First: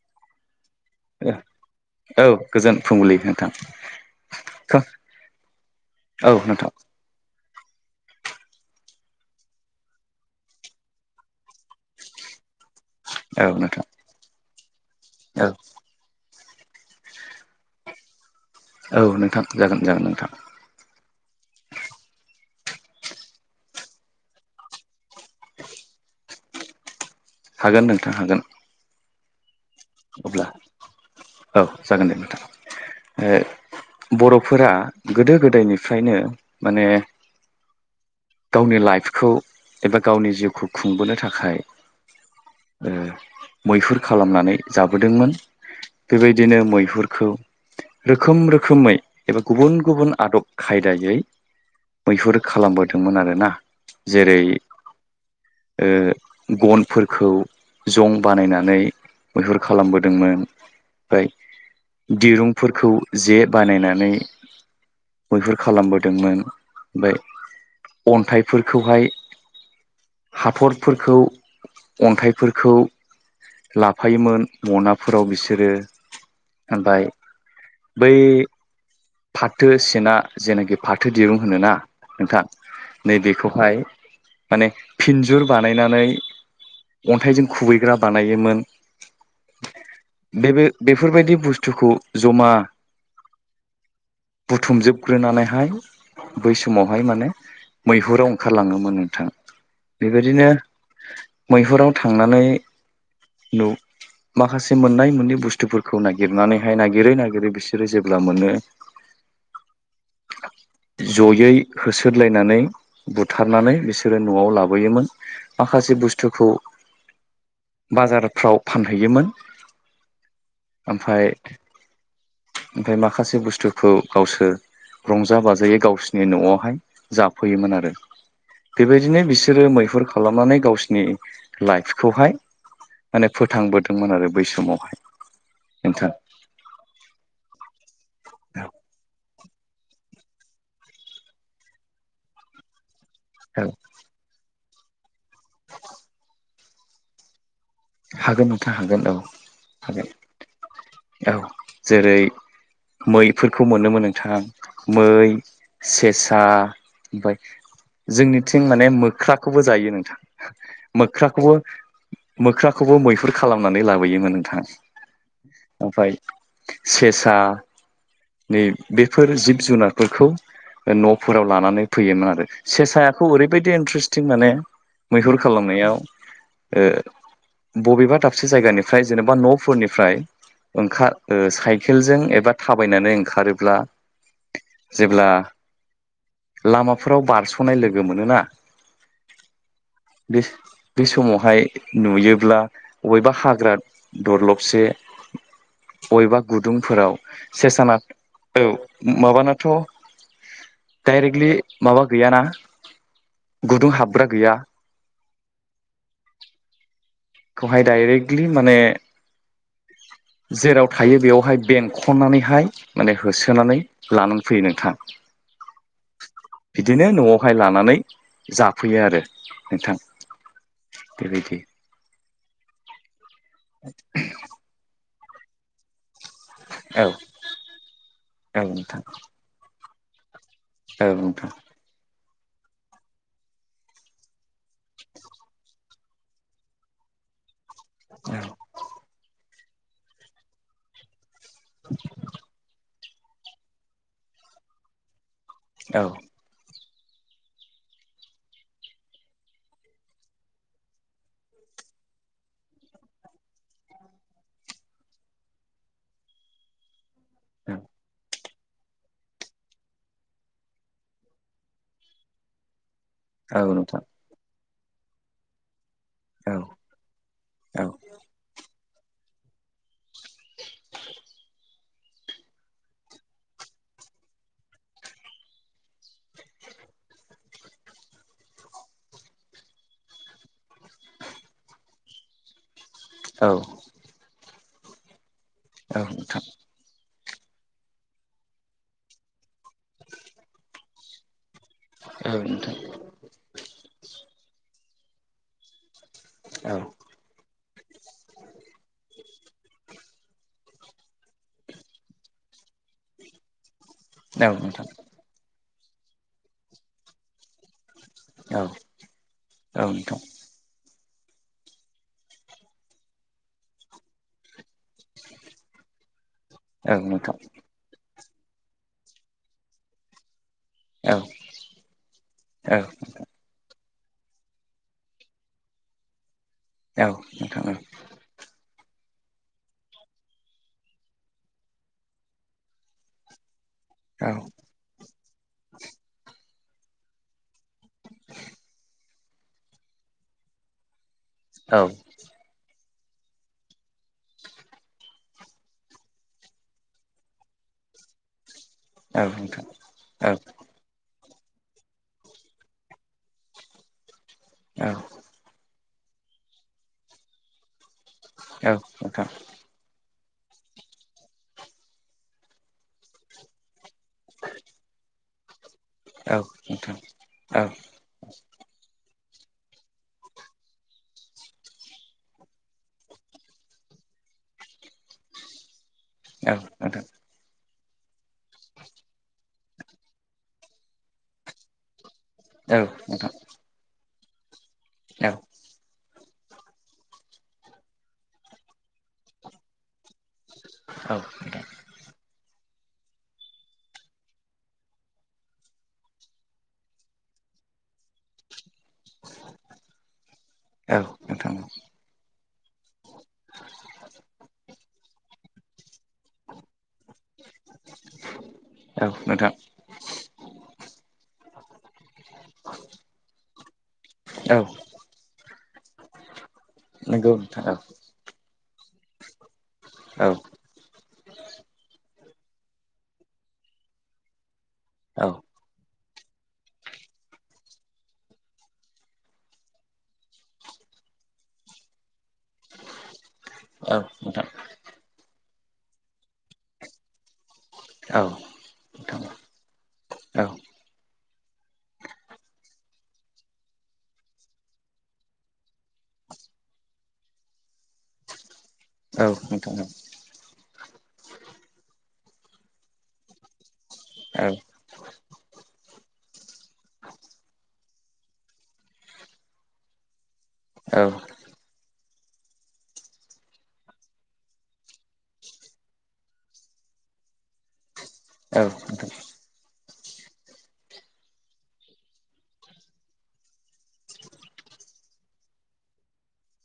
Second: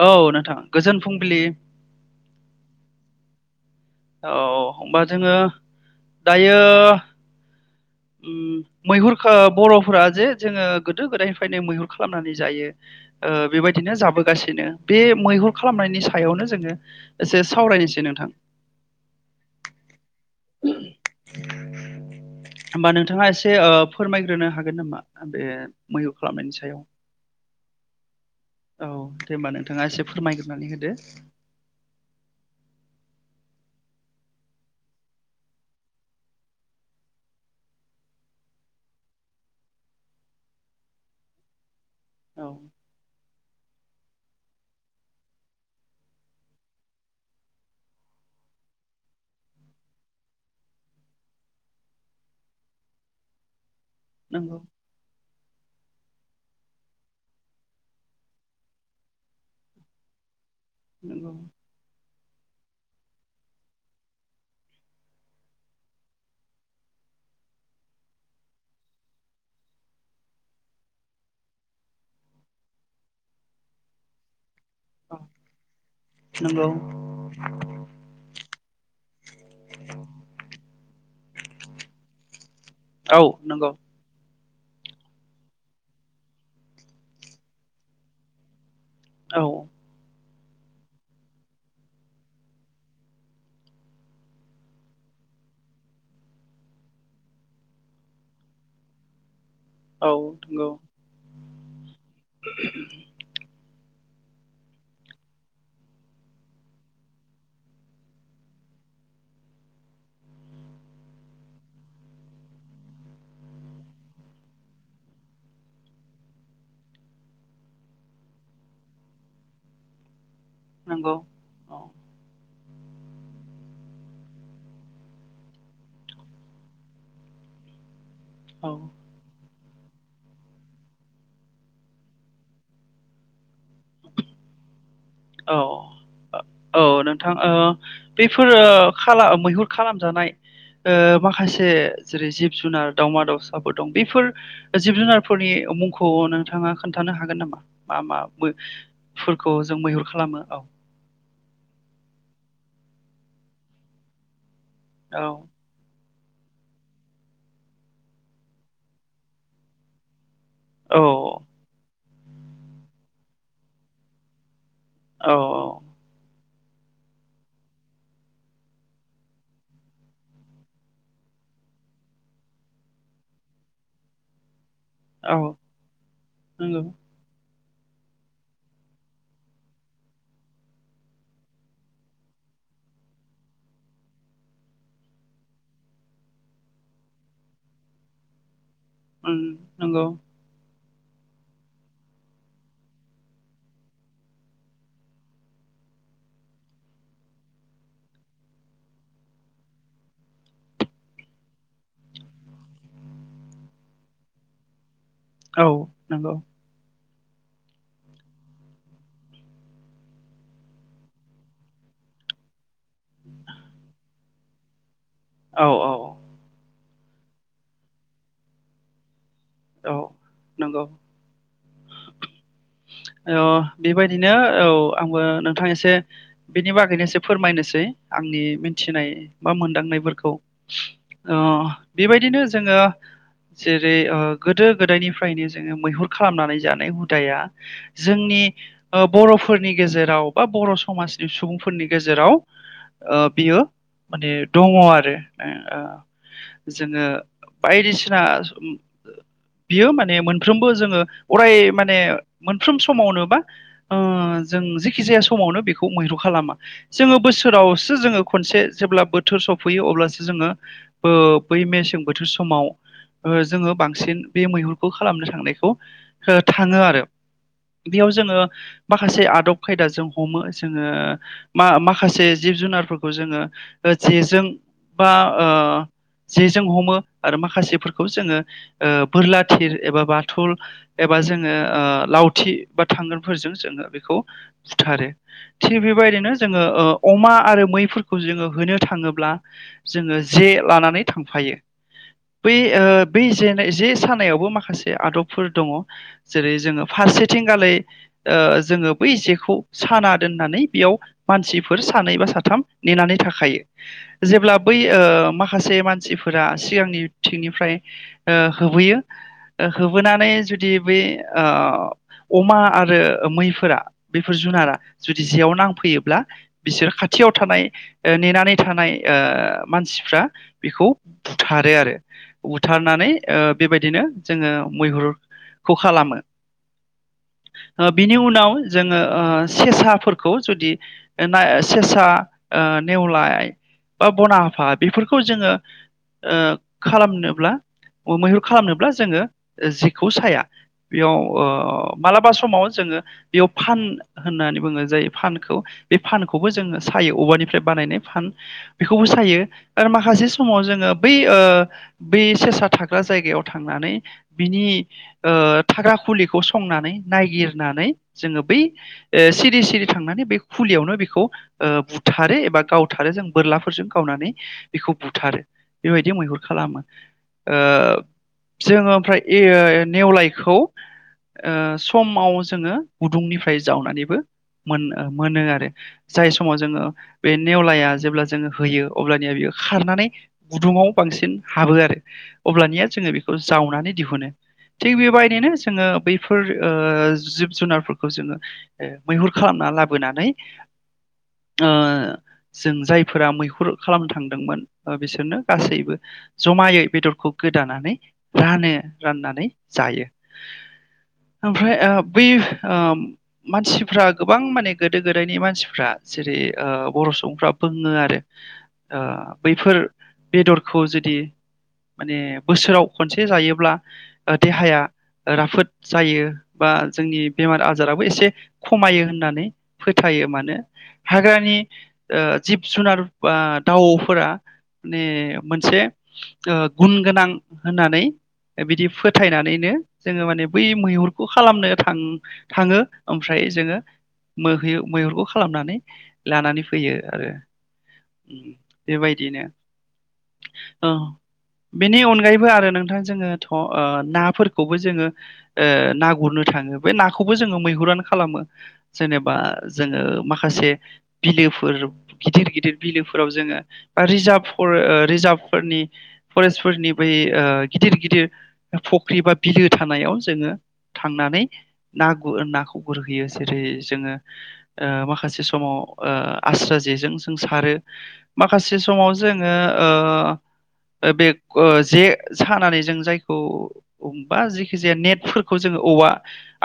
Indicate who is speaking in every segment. Speaker 1: औ नोंथां गोजोन फुंबिलि
Speaker 2: औ गोजोन फुंबिलि नोंथां।
Speaker 1: औ होमबा जोङो
Speaker 2: औ
Speaker 1: दायो।
Speaker 2: नोंथां
Speaker 1: मैहुर खो बर'फोरा जे जोङो गोदो गोदायनिफ्रायनो मैहुर खालामनानै जायो
Speaker 2: औ
Speaker 1: आ
Speaker 2: नोंथां
Speaker 1: बेबायदिनो जाबोगासिनो। बिदिनो। बे
Speaker 2: औ
Speaker 1: मैहुर खालामनायनि सायावनो। जोङो एसे सावरायनोसै नोंथां।
Speaker 2: औ नोंथां जागोन जागोन नोंथां
Speaker 1: होमबा नोंथाङा ओ एसे फोरमायग्रोनो हागोन नामा बे मैहुर खालामनायनि सायाव।
Speaker 2: हागोन नोंथां हागोन।
Speaker 1: औ दे होनबानों।
Speaker 2: अब्ला औ जागोन दे नोंथां। बर'फोरा गोदो गोदायनिफ्रायनो माने गावनि लाइफखौ एबा गावनि जिउखौ खुंबोनो थाखाय
Speaker 1: औ
Speaker 2: ओ। मैहुर खालामनानै। जाबोदोंमोन बेबायदिनो मैहुरखौ रोखोम-रोखोमै एबा गुबुन-गुबुन आदब खायदायै मैहुर खालामबोदोंमोन आरोना। जेरै
Speaker 1: नंगौ
Speaker 2: ओ गनफोरखौ जं बानायनानै। मैहुर खालामबोदोंमोन। ओमफ्राय
Speaker 1: नंगौ।
Speaker 2: दिरुंफोरखौ जे बानायनानै मैहुर खालामबोदोंमोन ओमफ्राय अन्थाइफोरखौहाय हाथरफोरखौ अन्थाइफोरखौ ला फायोमोन।
Speaker 1: औ
Speaker 2: मनाफोराव बिसोरो
Speaker 1: नंगौ
Speaker 2: ओमफ्राय बै फाथो सेना जेनाखि फाथो दिरुं होनोना नोंथां।। नै
Speaker 1: औ नंगौ
Speaker 2: बेेखौहाय। माने फिन्जुर बानायनानै अन्थाइजों खुबैग्रा बानायोमोन।
Speaker 1: औ
Speaker 2: बे-बे बेफोरबायदि बुस्थुखौ जमा बुथुमजोबग्रोनानैहाय बै समावहाय माने मैहुराव ओंखारलाङोमोन नोंथां।
Speaker 1: औ
Speaker 2: बेबायदिनो।
Speaker 1: नंगौ
Speaker 2: मैहुराव। थांनानै न' माखासे मोननाय मोननै बुस्थुफोरखौ नागिरनानैहाय नागिरै-नागिरै बिसोरो जेब्ला मोनो जयै होसोरलायनानै बुथारनानै बिसोरो न'आव लाबोयोमोन माखासे बुस्थुखौ बाजारफ्राव। फानहैयोमोन।
Speaker 1: नंगौ
Speaker 2: ओमफ्राय
Speaker 1: औ।
Speaker 2: ओमफ्राय माखासे बुस्थुखौ गावसोर रंजा बाजायै गावसोरनि न'आवहाय जाफैयोमोन आरो।
Speaker 1: औ
Speaker 2: बेबायदिनो बिस सोरो मैहुर खालामनानै गावसिनि लाइफखौहाय माने फोथांबोदोंमोन आरो बै समावहाय
Speaker 1: औ
Speaker 2: नोंथां
Speaker 1: औ नोंथां ओ बेफोरो
Speaker 2: औ
Speaker 1: खाब फा मैहुर खालामजानाय ओ माखासे जेरै जिब जुनार दावमा
Speaker 2: औ
Speaker 1: दाउसाफोर दं बेफोर जिब जुनार फोरनि मुंखौ नोंथांङा खोन्थानो हागोन नामा मा मा
Speaker 2: हागोन
Speaker 1: बो
Speaker 2: नोंथां हागोन औ
Speaker 1: फोरखौ जों मैहुर
Speaker 2: हागोन
Speaker 1: खालामो औ
Speaker 2: औ जेरै मैफोरखौ मोनोमोन नोंथांङा मै
Speaker 1: औ
Speaker 2: सेस सा ओमफाय जोंनिथिं माने मोख्राखौबो जायो नोंथां
Speaker 1: औ
Speaker 2: मोख्राखौबो मोख्राखौबो मैहुर खालामनानै लाबोयोमोन नोंथां
Speaker 1: औ
Speaker 2: ओमफ्राय सेसा नि बेफोर जिब जुनारफोरखौ न'फोराव लानानै फैयोमोन आरो सेसायाखौ ओरैबायदि इन्ट्रेस्टिं माने मैहुर
Speaker 1: औ
Speaker 2: खालामनायाव
Speaker 1: नंगौ
Speaker 2: ओ बबेबा दाबसे जायगानिफ्राय जेनेबा न'फोरनिफ्राय ओंखा ओ साइकेलजों एबा थाबायनानै ओंखारोब्ला जेब्ला लामाफोराव बारस'नाय लोगो मोनोना
Speaker 1: उम नंगौ
Speaker 2: बे बे समावहाय नुयोब्ला अबेबा हाग्रा दरलबसे अबेबा गुदुंफोराव से साना औ माबानाथ' डाइरेक्टलि माबा गैयाना गुदुं हाबग्रा गैया
Speaker 1: औ नंगौ
Speaker 2: खौहाय डाइरेक्टलि माने जेराव थायो बेयावहाय बेंखननानैहाय माने होसोनानै लानानै फैयो नोंथां
Speaker 1: औ औ
Speaker 2: बिदिनो न'आवहाय लानानै जाफैयो आरो
Speaker 1: औ
Speaker 2: नोथां
Speaker 1: नंगौ
Speaker 2: बेबायदि
Speaker 1: औ बेबायदिनो औ आं बो नोंथां एसे बेनि बागैनो
Speaker 2: औ
Speaker 1: एसे फोरमायनोसै आंनि
Speaker 2: औ नोंथां
Speaker 1: मिथिनाय बा मोनदांनाय फोरखौ
Speaker 2: औ
Speaker 1: अ
Speaker 2: नोंथां
Speaker 1: बेबाय बिदिनो जोङो जेरै ओ गोदो गोदायनिफ्रायनो जोङो मैहुर खालामनानै जानाय हुदाया
Speaker 2: औ
Speaker 1: जोंनि ओ बर'फो फोरनि गेजेराव बा बर समाज सुबुंफोरनि गेजेराव ओ बियो माने दङ आरो
Speaker 2: औ
Speaker 1: [unintelligible] जोङो बायदिसिना बियो माने मोनफ्रोमबो जोङो अराय माने मोनफ्रोम समावनो बा ओ जों जेखि जाया समावनो बेखौ मैहरु खालामा जोङो बोसोरावसो जोङो खनसे जेब्ला बोथोर सफैयो अब्लासो जोङो बो बै मेसें बोथोर समाव ओ
Speaker 2: औ
Speaker 1: जोङो बां
Speaker 2: नोंथां
Speaker 1: बे मैहुरखौ खालामनो थांनायखौ
Speaker 2: औ
Speaker 1: थाङो आरो बेयाव जोङो माखासे आदब खायदाजों हमो जोङो मा मा माखासे जिब जुनारफोरखौ जोङो ओ जेजों बा ओ जेजों हमो आरो माखासेफोरखौ जोङो ओ बोरला थिर एबा बाथल एबा जोङो ओ लावथि बा
Speaker 2: औ औ
Speaker 1: थांगोनफोरजों
Speaker 2: नोंथां
Speaker 1: जोङो बेखौ बुथारो थिग बेबायदिनो जोङो ओ अमा आरो मैफोरखौ जोङो होनो थाङोब्ला जोङो जे लानानै थांफायो
Speaker 2: औ
Speaker 1: बै ओ
Speaker 2: नोंथां
Speaker 1: बै जे सानायावबो माखासे आदबफोर दङ जेरै
Speaker 2: औ
Speaker 1: जोङो फारसेथिंगालै ओ जोङो बै जेखौ साना दोननानै बेयाव मानसिफोर सानै बा साथाम नेनानै थाखायो
Speaker 2: औ नोंथां औ नोंथां औ नोंथां औ नोंथां औ नोंथां औ नोंथां औ नोंथां औ नोंथां औ नोंथां औ नोंथां औ
Speaker 1: जेब्ला बै ओ माखा माखासे मानसिफोरा सिगांनि थिंनिफ्राय ओ होबोयो ओ
Speaker 2: नोंथां
Speaker 1: होबोनानै जुदि बे ओ अमा आरो मैफोरा बेफोर जुनारा जुदि जेयाव नांफैयोब्ला। बिसोर खाथियाव थानाय नेनानै थानाय मानसिफ्रा बेखौ बुथारो आरो बुथारनानै बेबायदिनो जोङो मैहुरखौ खालामो। बिनि उनाव जोङो सेसाफोरखौ जुदि सेसा नेवलाय बा बना हफा बेफोरखौ जोङो। खालामनोब्ला। मैहुर खालामनोब्ला जोङो जेखौ साया बेयाव मालाबा समाव जोङो। बेयाव फान होननानै बुङो जायो फानखौ बे फानखौबो जोङो सायो औवानिफ्राय बानायनाय फान बेखौबो सायो आरो माखासे समाव जोङो बै बे सेसा थाग्रा जायगायाव थांनानै बिनि ओ थाग्रा खुलिखौ संनानै नायगिरनानै। जोङो बै सिरि सिरि थांनानै बे खुलियावनो बेखौ बुथारो एबा गावथारो जों बोरलाफोरजों गावनानै बेखौ बुथारो। बेबायदि मैहुर खालामो। जों ओमफ्राय नेवलायखौ समाव जोङो गुदुंनिफ्राय जावनानैबो मोन मोनो आरो। जाय समाव जोङो बे नेवलाया जेब्ला जोङो होयो अब्लानिया बेयो खारनानै गुदुङाव बांसिन हाबो आरो। अब्लानिया जोङो बेखौ जावनानै दिहुनो। थिग बेबायदिनो जोङो बै बेफोर जिब जुनारफोरखौ जोङो मैहुर खालामना लाबोनानै।
Speaker 2: औ।
Speaker 1: ओ जों जायफोरा मैहुर खालामनो थांदोंमोन बिसोरनो गासैबो जमायै बेदरखौ गोदानानै रानो। राननानै जायो ओमफ्राय बै ओ मानसिफ्रा गोबां माने गोदो गोदायनि मानसिफ्रा जेरै ओ बर' सुबुंफ्रा बुङो आरो
Speaker 2: औ नोंथां
Speaker 1: बैफोर बेदरखौ जुदि माने बोसोराव खनसे जायोब्ला देहाया
Speaker 2: औ
Speaker 1: राफोद जायो बा जोंनि
Speaker 2: नंगौ
Speaker 1: बेमार
Speaker 2: नोंथां औ
Speaker 1: आजाराबो एसे खमायो होननानै फोथायो
Speaker 2: औ
Speaker 1: मानो हाग्रानि ओ जिब जुनार दाउफोरा माने
Speaker 2: औ
Speaker 1: मोनसे ओ गुन गोनां होननानै बिदि फोथायनानैनो जोङो माने बै मैहुरखौ खालामनो थां थांङो ओमफ्राय जोंङो
Speaker 2: औ नोंथां
Speaker 1: मोहु-मैहुरखौ खालामनानै लानानै फैयो आरो
Speaker 2: औ नोंथां
Speaker 1: बेबायदिनो
Speaker 2: औ
Speaker 1: बेनि अनगायैबो आरो नोंथां जोङो थ' ओ नाफोरखौबो जोङो ओ ना गुरनो थांङो बे नाखौबो जोङो मैहुरान खालामो।
Speaker 2: औ
Speaker 1: जेनेबा
Speaker 2: नोंथां
Speaker 1: जोङो माखासे बिलोफोर गिदिर गिदिर बिलोफोराव जोंङो बा
Speaker 2: औ
Speaker 1: रिजार्भफोर ओ रिजार्भफोरनि फरेस्टफोरनि बै ओ गिदिर गिदिर फख्रि बा बिलो थानायाव जोंङो
Speaker 2: औ
Speaker 1: थांनानै ना गु नाखौ गुरहैयो जेरै जोङो ओ माखासे समाव आस्रा जेजों जों सारो
Speaker 2: औ
Speaker 1: माखासे समाव जोंङो ओ बे जे सानानै जों जायखौ बा जेखि जाया नेटफोरखौ जोङो औवा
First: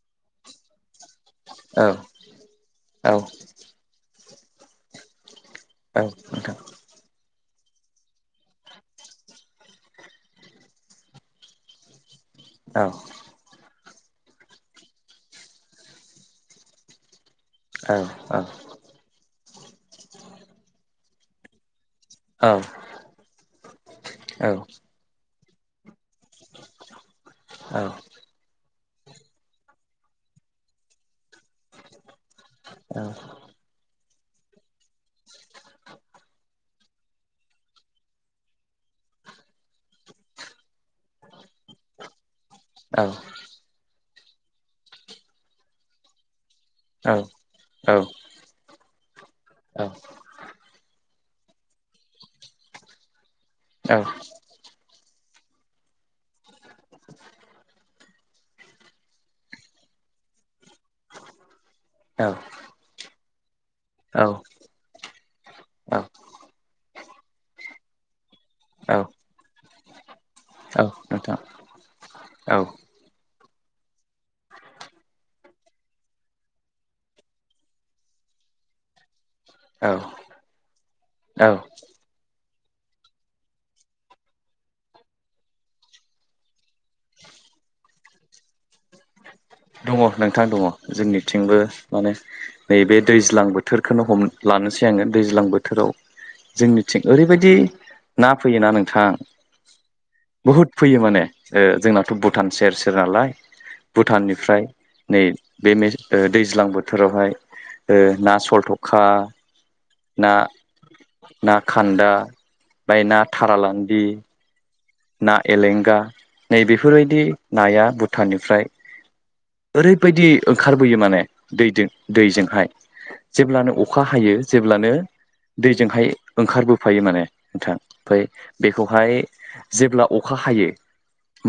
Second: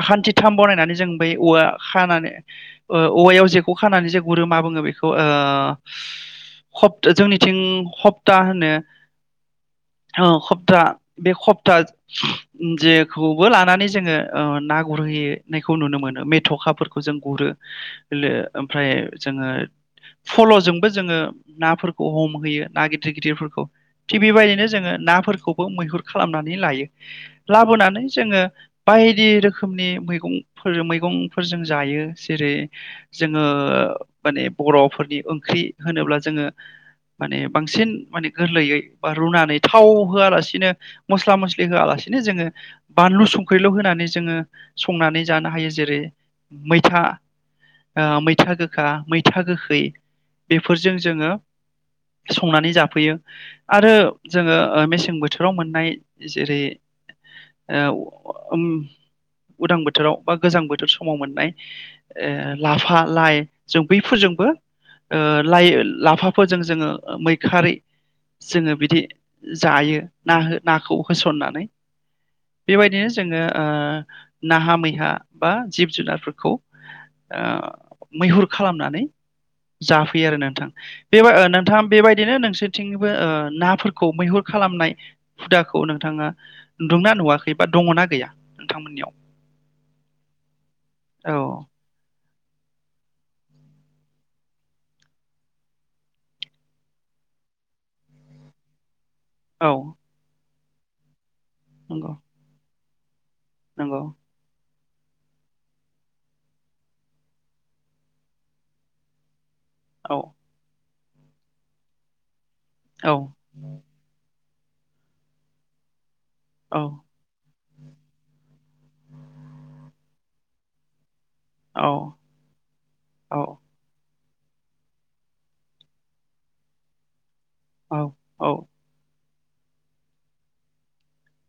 Speaker 1: आखान्थि थाम बनायनानै जों फाय औवा
Speaker 2: औ
Speaker 1: खानानै
Speaker 2: औ नोंथां औ
Speaker 1: औवायाव जेखौ खानानै गुरो मा बुङो बेखौ ओ [unintelligible] जोंनि थिं हप्ता होनो हो हप्ता बे हप्ता जेखौबो लानानै जों जोङो ओ ना गुरहैनायखौ नुनो मोनो मेथ'खाफोरखौ जों गुरो ओमफ्राय जोंङो फल'जोंबो जोङो नाफोर बम होयो ना गिदिर गिदिरफोरखौ थिग बेबायदिनो जोंङो ना फोरफोरखौबो मैहुर खालामनानै लायो लाबोनानै जोंङो बायदि रोखोमनि मैगंफोर मैगंफोरजों जायो जेरै जोङो माने बर'फोरनि ओंख्रि होनोब्ला जोङो माने बांसिन माने गोरलैयै बा रुनानै थाव होआलासिनो मस्ला मस्लि होआलासिनो जोङो बानलु संख्रिल' होनानै जोङो संनानै जानो हायो जेरै मैथा
Speaker 2: औ नोंथां औ
Speaker 1: मैथा गो खा मै था गोखै
Speaker 2: औ
Speaker 1: बे फोरजों जोङो संनानै जाफैयो आरो जोङो मेसें बो थोराव मोननाय जेरै ओ उदां बोथोराव बा गोजां बो र समाव मोननाय लाफा लाइ जों बैफोरजोंबो लाइ लाफाफोरजों जोङो मैखारि जोङो बिदि जायो ना नाखौ होसननानै बेबायदिनो जोङो ओ नाहा मैहा बा जिब जुनारफोरखौ मैहुर खालामनानै जाफैयो आरो नोंथां बे नोंथाङा बेबायदिनो नोंसोर थिं नाफोरखौ मैहुर खालामनाय हुदाखौ नोंथाङा नुन्दुंना नुवाखै बा दङना गैया नोंथांमोननियाव
Speaker 2: दङ नोंथां दङ
Speaker 1: औ
Speaker 2: जोंनिथिंबो माने नैबे दैज्लां बोथोरखौनो हम लानोसै आङो दैज्लां बोथोराव जोंनिथिं ओरैबायदि ना फैयोना नोंथां
Speaker 1: औ
Speaker 2: बहुत फैयो माने ओ
Speaker 1: नंगौ
Speaker 2: जोंनाथ' भुटान सेर सेेर सो नालाय
Speaker 1: नंगौ
Speaker 2: भुटाननिफ्राय नै बे मे ओ दैज्लां बोथोरावहाय ओ ना सलथखा
Speaker 1: औ
Speaker 2: ना ना खान्दा ओमफाय
Speaker 1: औ
Speaker 2: ना थारालान्दि ना एलेंगा नै
Speaker 1: औ
Speaker 2: बेफोरबायदि नाया भुटाननिफ्राय ओरैबायदि ओंखारबोयो माने दैदो
Speaker 1: औ
Speaker 2: दैजोंहाय
Speaker 1: औ
Speaker 2: जेब्लानो अखा हायो जेब्लानो दैजोंहाय ओंखारबोफायो माने नोंथां
Speaker 1: औ
Speaker 2: ओमफ्राय बेखौहाय [inaudible] जेब्ला अखा हायो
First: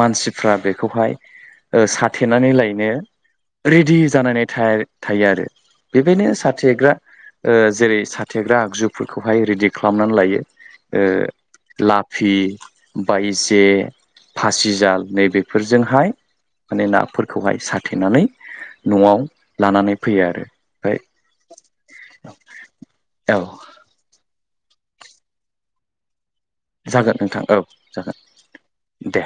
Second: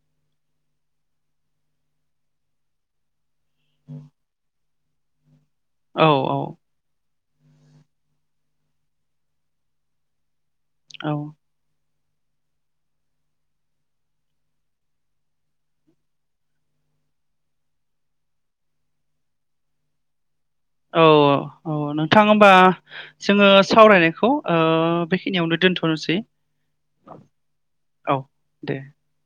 Speaker 2: मानसिफ्रा बेखौहाय साथेनानै लायनो रेडि जानानैथायर थायो आरो बेखायनो साथेेग्रा ओ जेरै साथेग्रा आगजुफोरखौहाय रेडि खालामनानै लायो
Speaker 1: औ
Speaker 2: ओ ला फि बायजे फासिजाल नैबेफोरजोंहाय माने नाफोरखौहाय साथेनानै नआव लानानै फैयो आरो ओमफ्राय
Speaker 1: औ औ नोंथां होमबा
Speaker 2: औ
Speaker 1: जोंङो सावरायनायखौ ओ बेखिनियावनो दोनथनोसै
Speaker 2: जागोन नोंथां औ जागोन दे